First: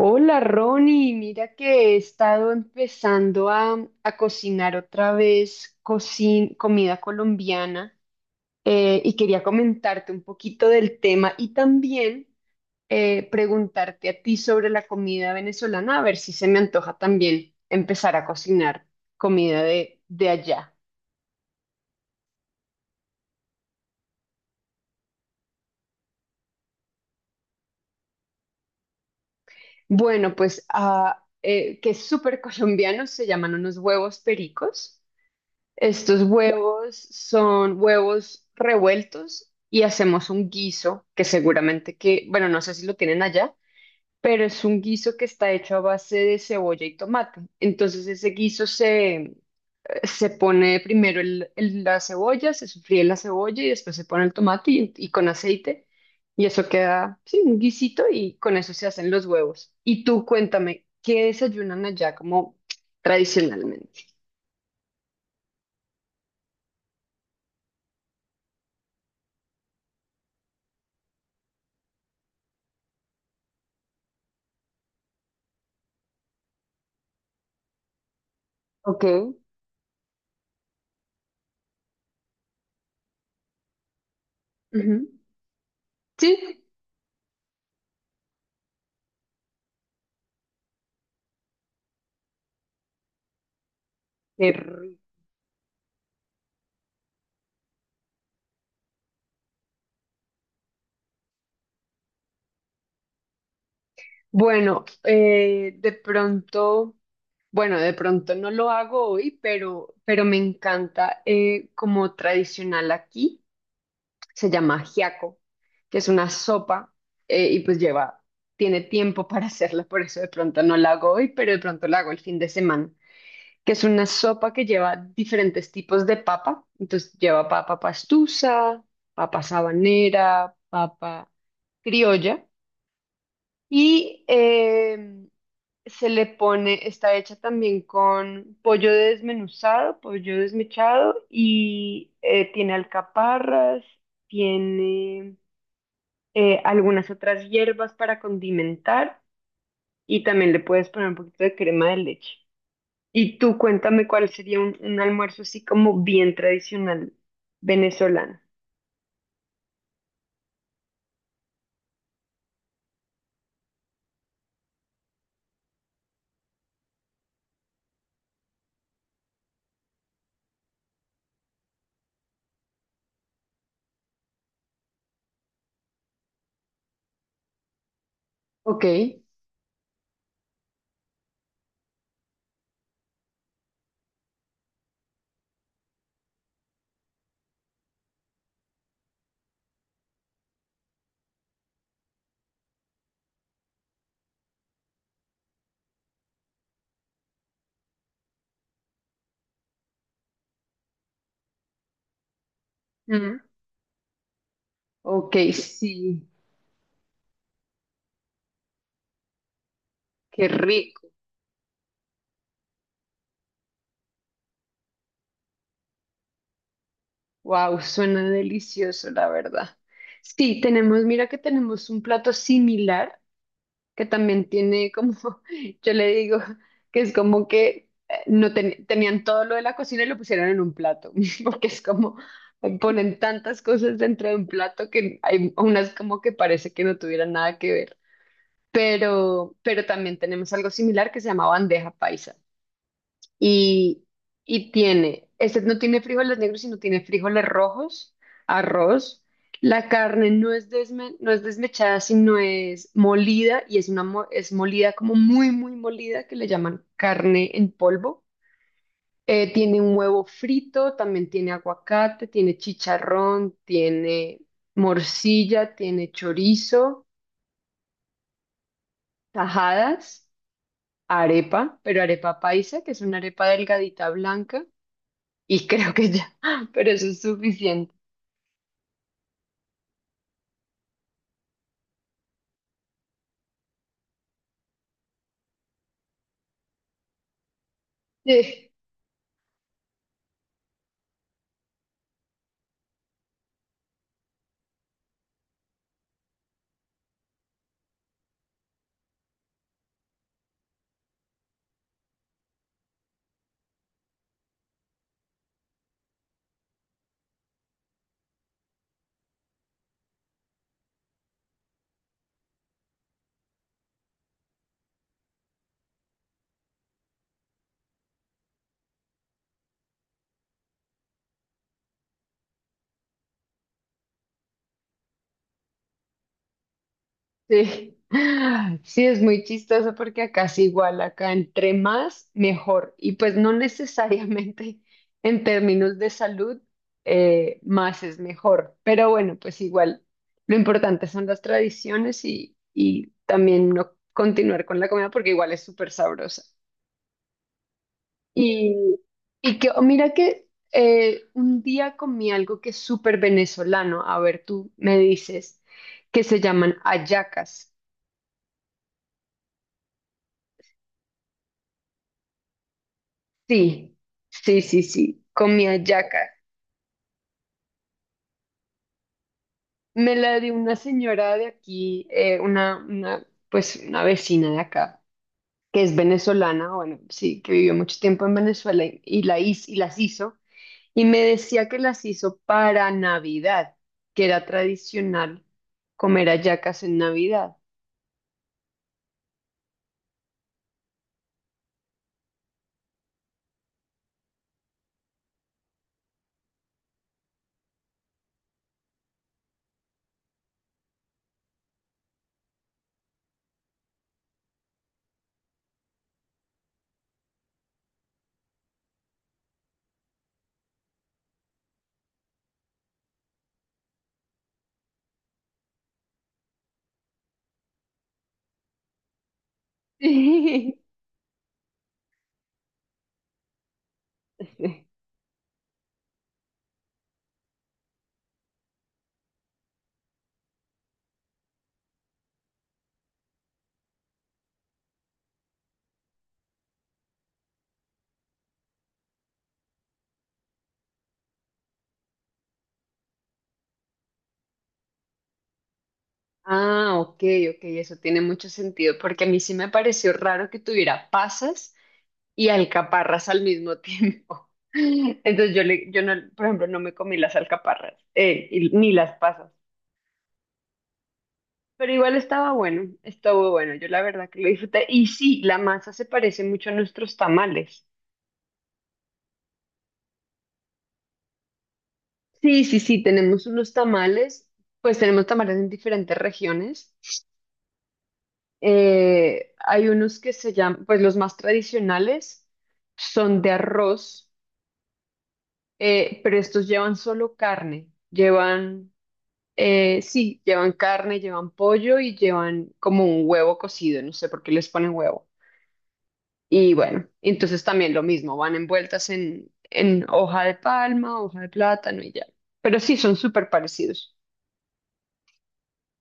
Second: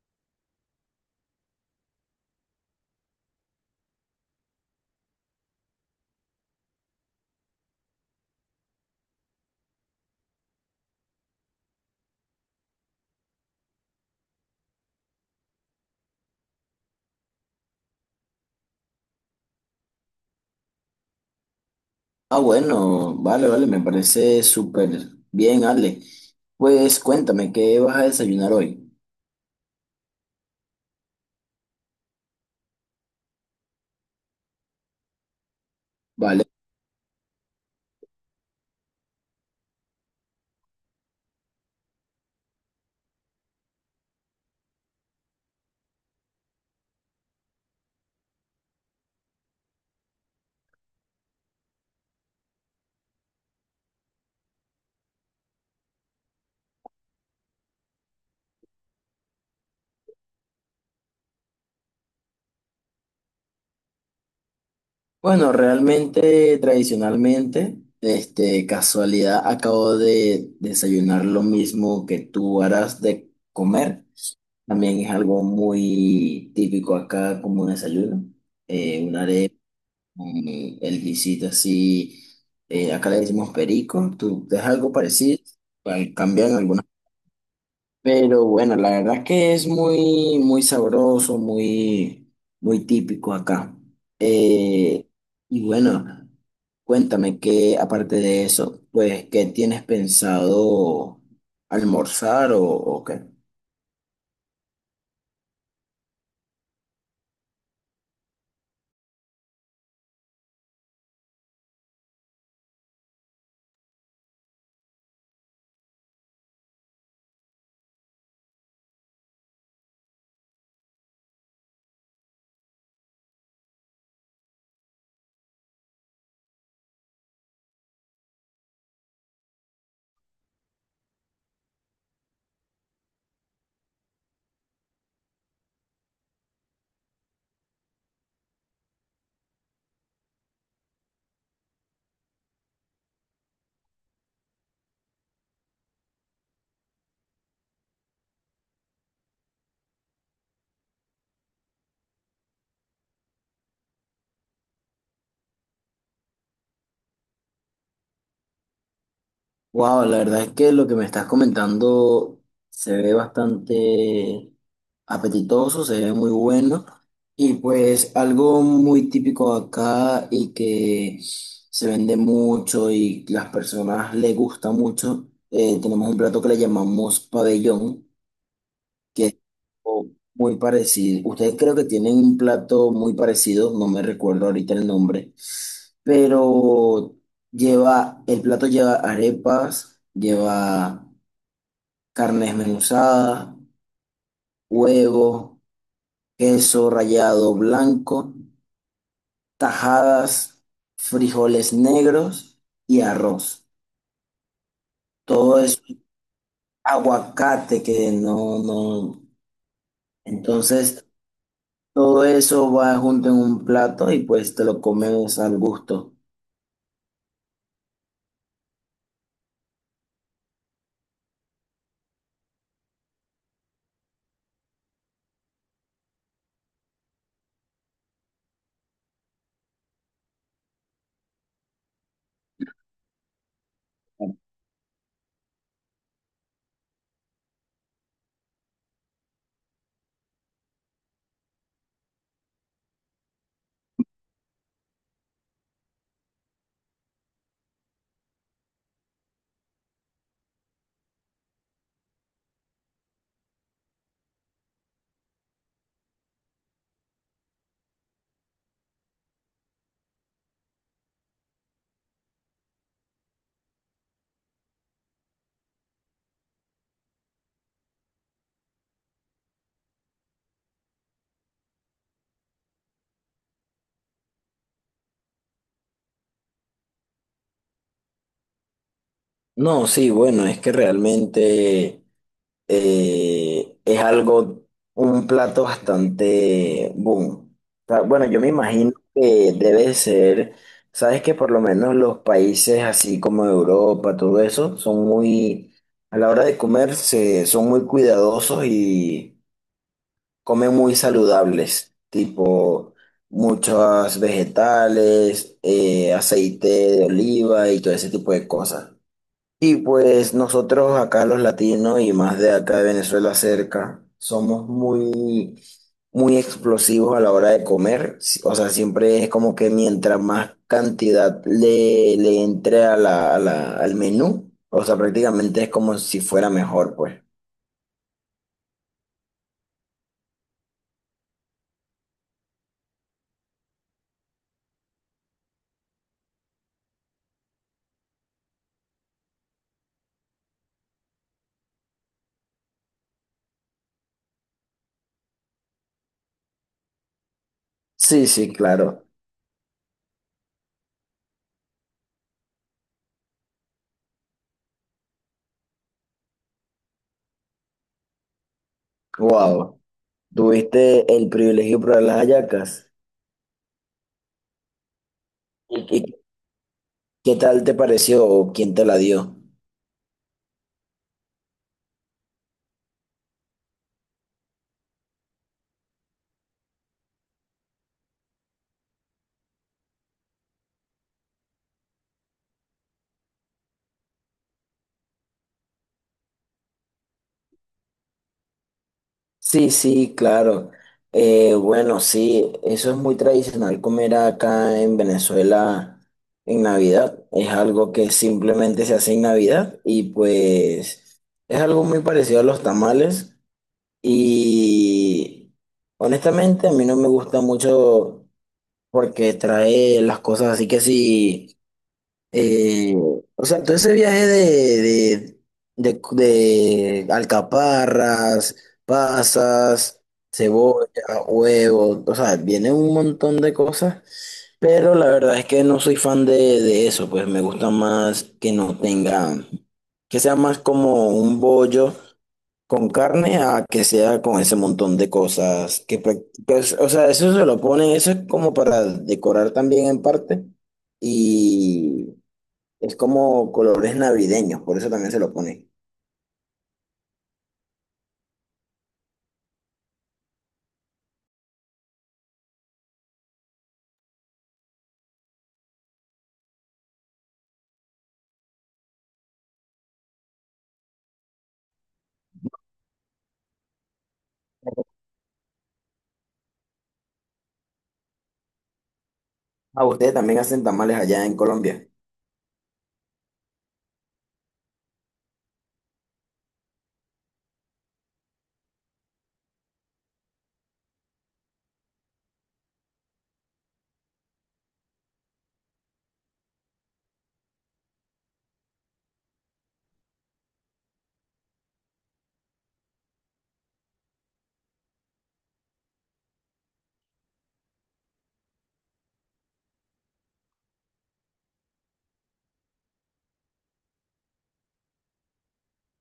Hola Ronnie, mira que he estado empezando a cocinar otra vez comida colombiana, y quería comentarte un poquito del tema y también preguntarte a ti sobre la comida venezolana, a ver si se me antoja también empezar a cocinar comida de allá. Ah, bueno, vale, vale, me parece súper bien, Ale. Pues cuéntame, ¿qué vas a desayunar hoy? Bueno, pues que es súper colombiano, se llaman unos huevos pericos. Estos Vale. huevos son huevos revueltos y hacemos un guiso que seguramente que, bueno, no sé si lo tienen allá, pero es un guiso que está hecho a base de cebolla y tomate. Entonces ese guiso se pone primero la cebolla, se sofríe la cebolla y después se pone el tomate y con aceite. Y eso queda, sí, un guisito y con eso se hacen los huevos. Y tú cuéntame, ¿qué desayunan allá como tradicionalmente? Bueno, realmente, tradicionalmente, este, casualidad, acabo de desayunar lo mismo que tú harás de comer. También es algo muy típico acá como desayuno. Ok. Una arepa, con el guisito así, acá le decimos perico, tú, es algo Ujú. parecido, cambian Sí, algunas. Pero bueno, la verdad es que es muy, muy sabroso, muy, muy típico acá. qué rico. Eh, y bueno, cuéntame que aparte de eso, pues, ¿qué tienes pensado almorzar o qué? Bueno, de pronto, bueno, de pronto no lo hago hoy, pero me encanta, como tradicional aquí, se llama ajiaco, que es una sopa, y pues lleva, tiene tiempo para hacerla, por eso de pronto no la hago hoy, pero de pronto la hago el fin de semana, que es una sopa que lleva diferentes tipos de papa, entonces lleva papa pastusa, papa sabanera, papa criolla. Y se le pone, está hecha también con pollo desmenuzado, pollo desmechado, y tiene alcaparras, tiene algunas otras hierbas para condimentar, y también le puedes poner un poquito de crema de leche. Y tú cuéntame cuál sería un almuerzo así como bien tradicional venezolano. Wow, la verdad es que lo que me estás comentando se ve bastante apetitoso, se ve muy bueno y pues algo muy típico acá y que se vende mucho y las personas le gusta mucho. Tenemos un plato que le llamamos pabellón, Ok. que o muy parecido. Ustedes creo que tienen un plato muy parecido, no me recuerdo ahorita el nombre, pero el plato lleva arepas, lleva carne desmenuzada, huevo, queso rallado blanco, tajadas, frijoles negros y Mm, arroz. ok, Todo eso, sí, aguacate que no, no. qué Entonces, rico. todo eso va junto en un plato y pues te lo comes al gusto. Wow, suena delicioso, la verdad. Sí, tenemos, mira que tenemos un plato similar que también tiene como, yo le digo que es como que, no ten- tenían todo lo de la cocina y lo pusieron en un plato, porque es como, ponen tantas cosas dentro de un plato que hay unas como que parece que no tuvieran nada que ver. Pero también tenemos algo similar que se llama bandeja paisa. Y, y tiene, este no tiene frijoles negros, sino tiene frijoles rojos, arroz. La carne no es, no es desmechada, sino es molida, y es, es molida como muy, muy molida, que le llaman carne en polvo. Tiene un huevo frito, también tiene aguacate, tiene chicharrón, tiene morcilla, tiene chorizo, tajadas, arepa, pero arepa paisa, que es una arepa delgadita blanca. Y creo que ya, pero eso es suficiente. No, sí, bueno, es que realmente es algo, un plato bastante boom. O sea, bueno, yo me Sí. imagino que debe ser, sabes que por lo menos los países así como Europa, todo eso, son muy, a la hora de comer, son muy cuidadosos y comen muy saludables, tipo muchos vegetales, aceite de oliva y todo ese tipo de cosas. Y pues nosotros acá los latinos y más de acá de Venezuela cerca, somos muy, muy explosivos a la hora de comer. O sea, siempre es como que mientras más cantidad le entre a la, al menú, o sea, prácticamente es como si fuera mejor, pues. Sí. Sí, es muy chistoso porque acá es igual, acá entre más, mejor. Y pues no necesariamente en términos de salud, más es mejor. Pero bueno, pues igual, lo importante son las tradiciones, y también no continuar con la comida porque igual es súper sabrosa. Sí, sí, Y, claro. Mira que un día comí algo que es súper venezolano, a ver, tú me dices, que se llaman hallacas. Wow. ¿Tuviste el privilegio de probar las hallacas? Sí, sí, comí ¿Y hallacas. qué tal te pareció o quién te la dio? Me la dio una señora de aquí, pues una vecina de acá, que es venezolana, bueno, sí, que vivió mucho tiempo en Venezuela, y las hizo, y me decía que las hizo para Navidad, que era tradicional comer hallacas en Navidad. Sí, sí, claro. Bueno, sí, eso es muy tradicional comer acá en Venezuela en Navidad. Es algo que simplemente se hace en Navidad y pues es algo muy parecido a los tamales. Y honestamente a mí no me gusta mucho porque trae las cosas así que sí. O sea, todo ese viaje de alcaparras, pasas, Sí. cebolla, huevos, o sea, viene un montón de cosas, pero la verdad es que no soy fan de eso, pues me gusta más que no tenga, que sea más como un bollo con carne a que sea con ese montón de cosas que, pues, o sea, eso se lo ponen, eso es como para decorar también en parte. Es como colores navideños, por eso también se lo ponen. Ah, ok, ok, eso tiene mucho sentido, porque a mí sí me pareció raro que tuviera pasas y alcaparras al mismo tiempo. Entonces yo no, por ejemplo, no me comí las alcaparras, ni las pasas, pero igual estaba bueno, estuvo bueno, yo la verdad que lo disfruté. Y sí, la masa se parece mucho a nuestros tamales. Ah, ustedes también hacen tamales allá en Colombia. Sí, tenemos unos tamales, pues tenemos tamales en diferentes regiones. Hay unos que se llaman, pues los más tradicionales son de arroz, pero estos llevan solo carne. Llevan, sí, llevan carne, llevan pollo y llevan como un huevo cocido, no sé por qué les ponen huevo. Y bueno, entonces también lo mismo, van envueltas en hoja de palma, hoja de plátano y ya. Pero sí, son súper parecidos.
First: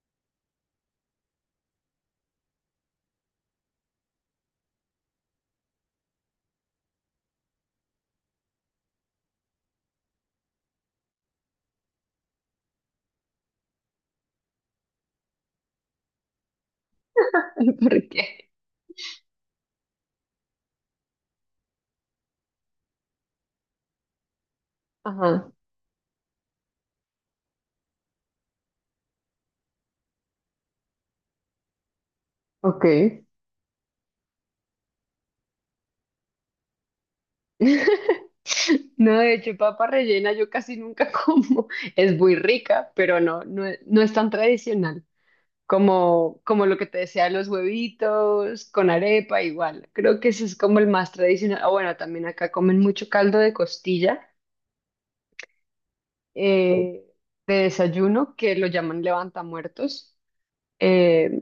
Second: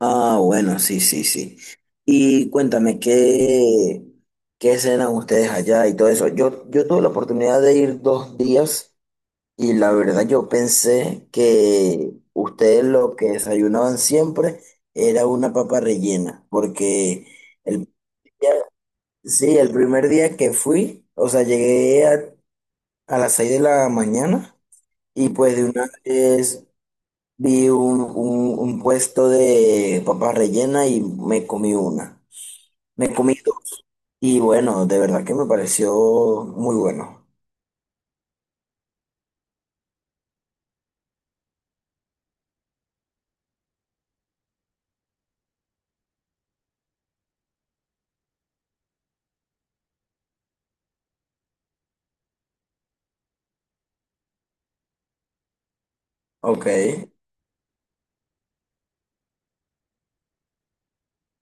Ah, bueno, sí, sí, sí. Y cuéntame, ¿qué, cenan ustedes allá y todo eso? Yo tuve la oportunidad de ir 2 días y la verdad yo pensé que ustedes lo que desayunaban siempre era una papa rellena, porque el, ¿Por qué? sí, el primer día que fui, o sea, llegué a las 6 de la mañana. Y Ajá, pues de una vez vi un puesto de papas rellenas y me comí una. ok. Me comí dos. Y bueno, de verdad que me pareció muy bueno. No, de hecho, papa rellena yo casi nunca como. Es muy rica, pero no, no, es no es tan tradicional como, como lo que te decía, los huevitos con arepa, igual. Creo que ese es como el más tradicional. Ah, bueno, también acá comen mucho caldo de costilla, Ok. eh, de desayuno, que lo llaman levantamuertos. Eh,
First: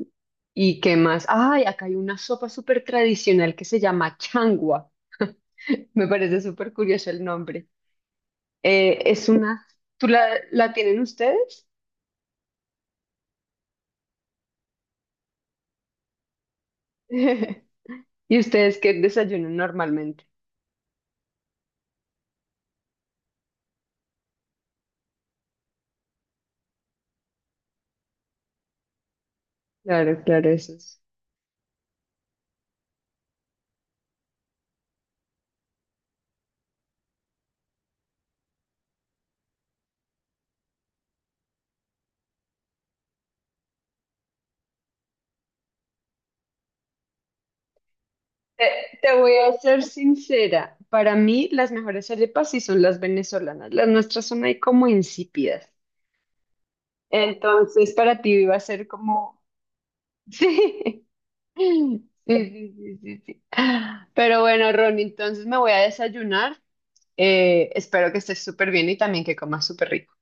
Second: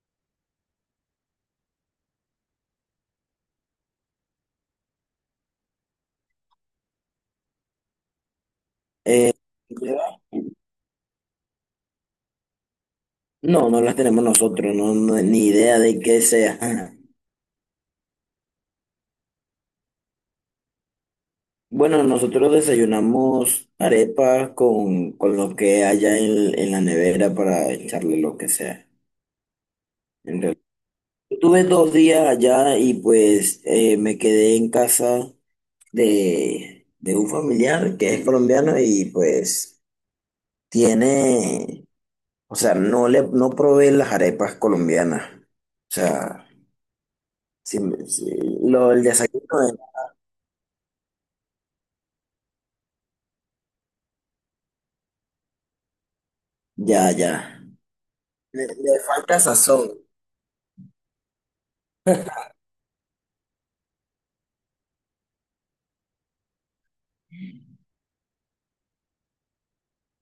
¿Y qué más? Ay, acá hay una sopa súper tradicional que se llama changua. Me parece súper curioso el nombre. Eh, es una, ¿Tú la tienen ustedes? No, no las tenemos nosotros, ni idea de qué sea. ¿Y ustedes qué desayunan normalmente? Bueno, nosotros desayunamos arepa con lo que haya en la nevera para echarle lo que sea. Claro, En claro, realidad, eso es. tuve 2 días allá y pues me quedé en casa. De un familiar que es colombiano y pues tiene, o sea, no le no provee las arepas colombianas. O sea, si- si- Te, el Te voy desayuno a ser sincera, para mí las mejores arepas sí son las venezolanas, las nuestras son ahí como insípidas. ya, ya. Entonces, para ti iba a Le, ser le falta como, sazón. sí, sí, sí, sí, sí, sí. Pero bueno, Ron, entonces me voy a desayunar. Espero que estés súper bien y también que comas súper rico.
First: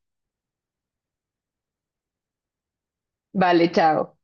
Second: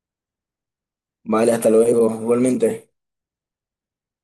Vale, hasta luego, igualmente. Vale, chao.